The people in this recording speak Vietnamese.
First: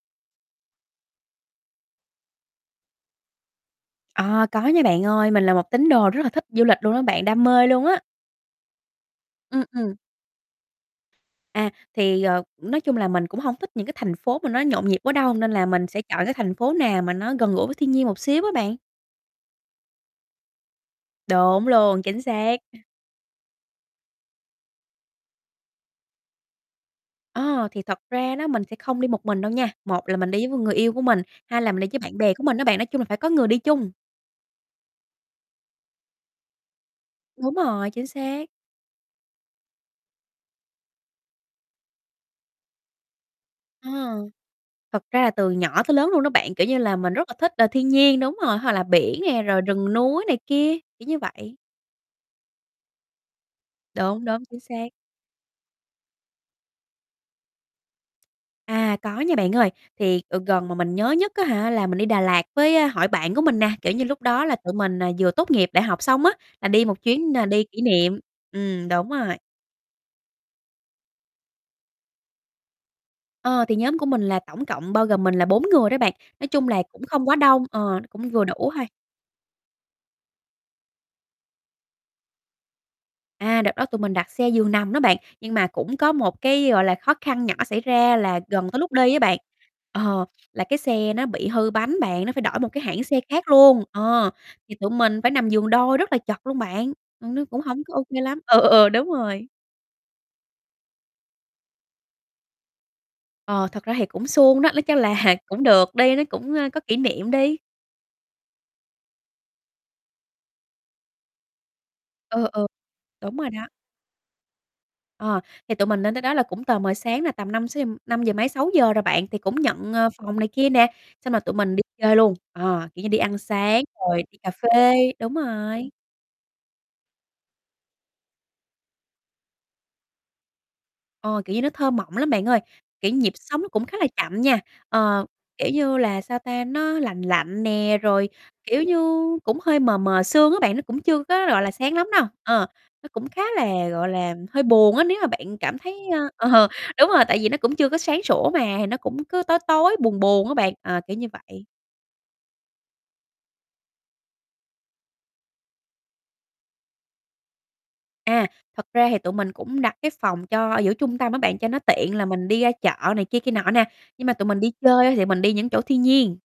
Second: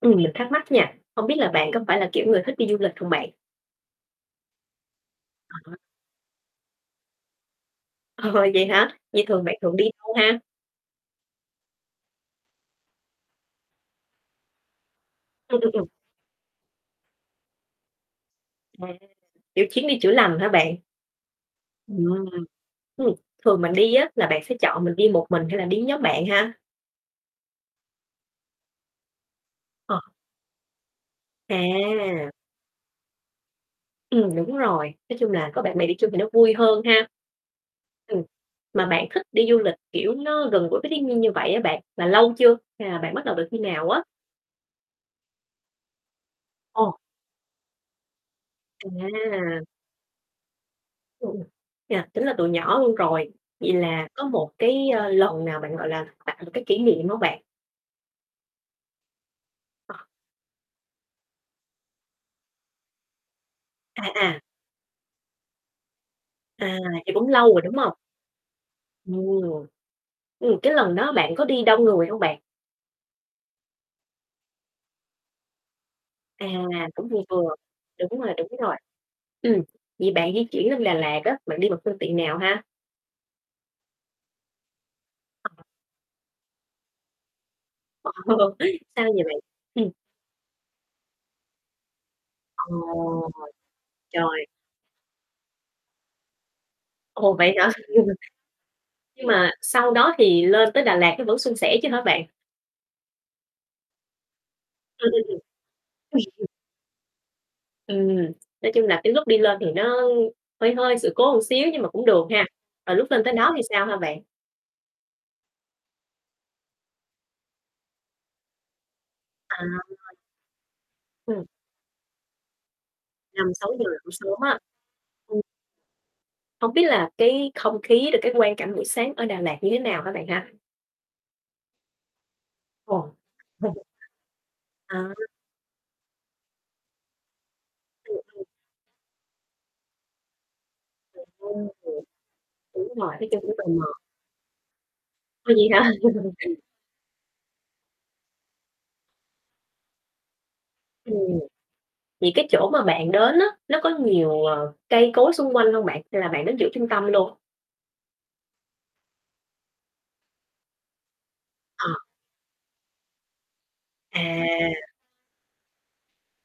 Ừm, mình thắc mắc nha, hông biết là bạn có phải là kiểu người thích đi du lịch hông bạn? À, có nha bạn ơi. Mình là một [unintelligible] tín đồ rất là thích du lịch luôn á bạn, đam mê luôn á. Ờ, vậy hả? Vậy thường bạn Ừm, thường đi ừm. đâu ha? À, thì, ờ, nói chung là mình cũng hông thích những cái thành phố mà nó nhộn nhịp quá đâu, nên Ừm, là ừm, mình ừm. sẽ chọn cái thành phố nào mà nó gần gũi với thiên nhiên một xíu á bạn. À, kiểu chuyến đi chữa lành hả bạn? Đúng luôn, chính Ừm, xác. ừm. Thường mà đi á là bạn sẽ chọn mình đi một mình hay là đi nhóm bạn ha? Ờ, thì thật ra đó, mình sẽ không đi một mình đâu nha. Ờ. Một là mình đi với người yêu của mình, hai là mình đi với bạn À! bè của mình á bạn. Nói chung là phải có người đi chung. Ừm, đúng rồi. Nói chung là có bạn bè đi chung thì nó vui hơn ha. Đúng rồi, chính Ừm, xác. mà bạn thích đi du lịch kiểu nó gần gũi với thiên nhiên như vậy á bạn, mà lâu chưa hay là bạn bắt đầu từ khi nào Ờ. á? Thật ra là từ nhỏ tới lớn luôn đó bạn, kiểu như là, Ồ. mình rất là thích, ờ, thiên nhiên, đúng rồi, hoặc là biển nè, rồi À. rừng núi này kia, kiểu như Ừm, ừm, vậy. chà, tính là từ nhỏ luôn rồi. Vậy là Đúng, có đúng, một chính xác. cái, ơ, lần nào bạn, gọi là, tạo một cái kỷ niệm hông bạn? À, có nha bạn ơi. Ờ. Thì, ờ, gần mà mình nhớ nhất, á hả, là mình đi Đà Lạt với, a, hội bạn của mình nè, kiểu À, như, lúc à. đó là tụi mình nà vừa tốt nghiệp đại học xong á, là À, đi một vậy cũng chuyến nà lâu rồi, đi đúng kỷ hông? niệm. Ừm, đúng rồi. Ồ. Ừm, cái lần đó bạn có đi đông người hông bạn? Ờ, thì nhóm của mình là tổng cộng bao gồm mình là 4 người đó bạn. À, Nói chung là cũng cũng vừa không quá vừa. đông, ờ, Đúng cũng rồi, vừa đúng đủ rồi. thôi. Ừm, vậy bạn di chuyển lên Đà Lạt á, bạn đi bằng phương tiện nào ha? À, đợt đó tụi mình đặt xe giường nằm đó bạn. Nhưng [unintelligible] mà cũng có một cái, gọi là, khó khăn nhỏ xảy ra là Sao gần tới lúc đi á vậy bạn? bạn, Ừm. ờ, là cái xe nó bị hư bánh bạn, nó phải đổi một Ờ, cái hãng xe khác luôn. Ờ, trời. thì tụi mình phải nằm giường đôi rất là chật luôn bạn, Ồ, ừm, nó vậy cũng hả? hổng có OK lắm. Ừ, ừ, ừ, đúng Nhưng rồi. mà sau đó thì lên tới Đà Lạt nó vẫn suôn sẻ chứ hả bạn? Ờ, thật ra thì cũng suôn đó, nó chắc Ừm, là ừm, ừm. cũng được đi, nó Ừm. cũng, ơ, có kỷ niệm đi. Ừm, nói chung là cái lúc đi lên thì nó hơi hơi sự cố xíu nhưng mà cũng được ha. Ừ, ừ, Rồi lúc lên tới đúng rồi đó thì đó. sao ha bạn? Ờ, thì tụi mình lên tới đó là cũng tờ mờ sáng nè, tầm 5-6 gi năm giờ mấy, 6 giờ rồi bạn. Thì cũng À. nhận, ờ, phòng này kia nè. Xong rồi Ừm. tụi mình đi chơi luôn. Ờ, kiểu như đi ăn năm sáu sáng giờ [unintelligible] rồi đi sớm á. cafe, đúng Ừm. rồi. Hông biết là cái không khí, rồi cái quang cảnh buổi sáng ở Đà Lạt như thế nào hả bạn ha? Ờ, kiểu như, nó thơ mộng lắm bạn ơi, kiểu Ồ. như, nhịp sống nó cũng khá là chậm nha. À. Ờ, kiểu như là, sao ta, nó lành lạnh nè, Ừm, rồi ừm. kiểu như, cũng hơi mờ mờ sương á bạn, nó cũng chưa có, gọi là, sáng lắm đâu. [unintelligible] Ờ, Đúng rồi, nó nói cũng khá chung rất là mờ. là, gọi là, hơi buồn á nếu mà Ồ, bạn vậy cảm hả? thấy ơ, ờ, đúng rồi, tại vì nó cũng chưa có sáng sủa mà, thì nó cũng cứ tối tối, buồn buồn á bạn. Ờ, Ừm, kiểu như vậy. thì cái chỗ mà bạn đến á, nó có nhiều, ờ, cây cối xung quanh hông bạn, hay là bạn đến giữa trung tâm luôn? À, thật ra thì tụi mình cũng đặt cái phòng cho giữa trung tâm á bạn, cho nó Ờ. tiện là mình đi ra chợ này kia kia nọ nè. Nhưng mà tụi mình đi À. chơi thì mình đi những chỗ thiên nhiên.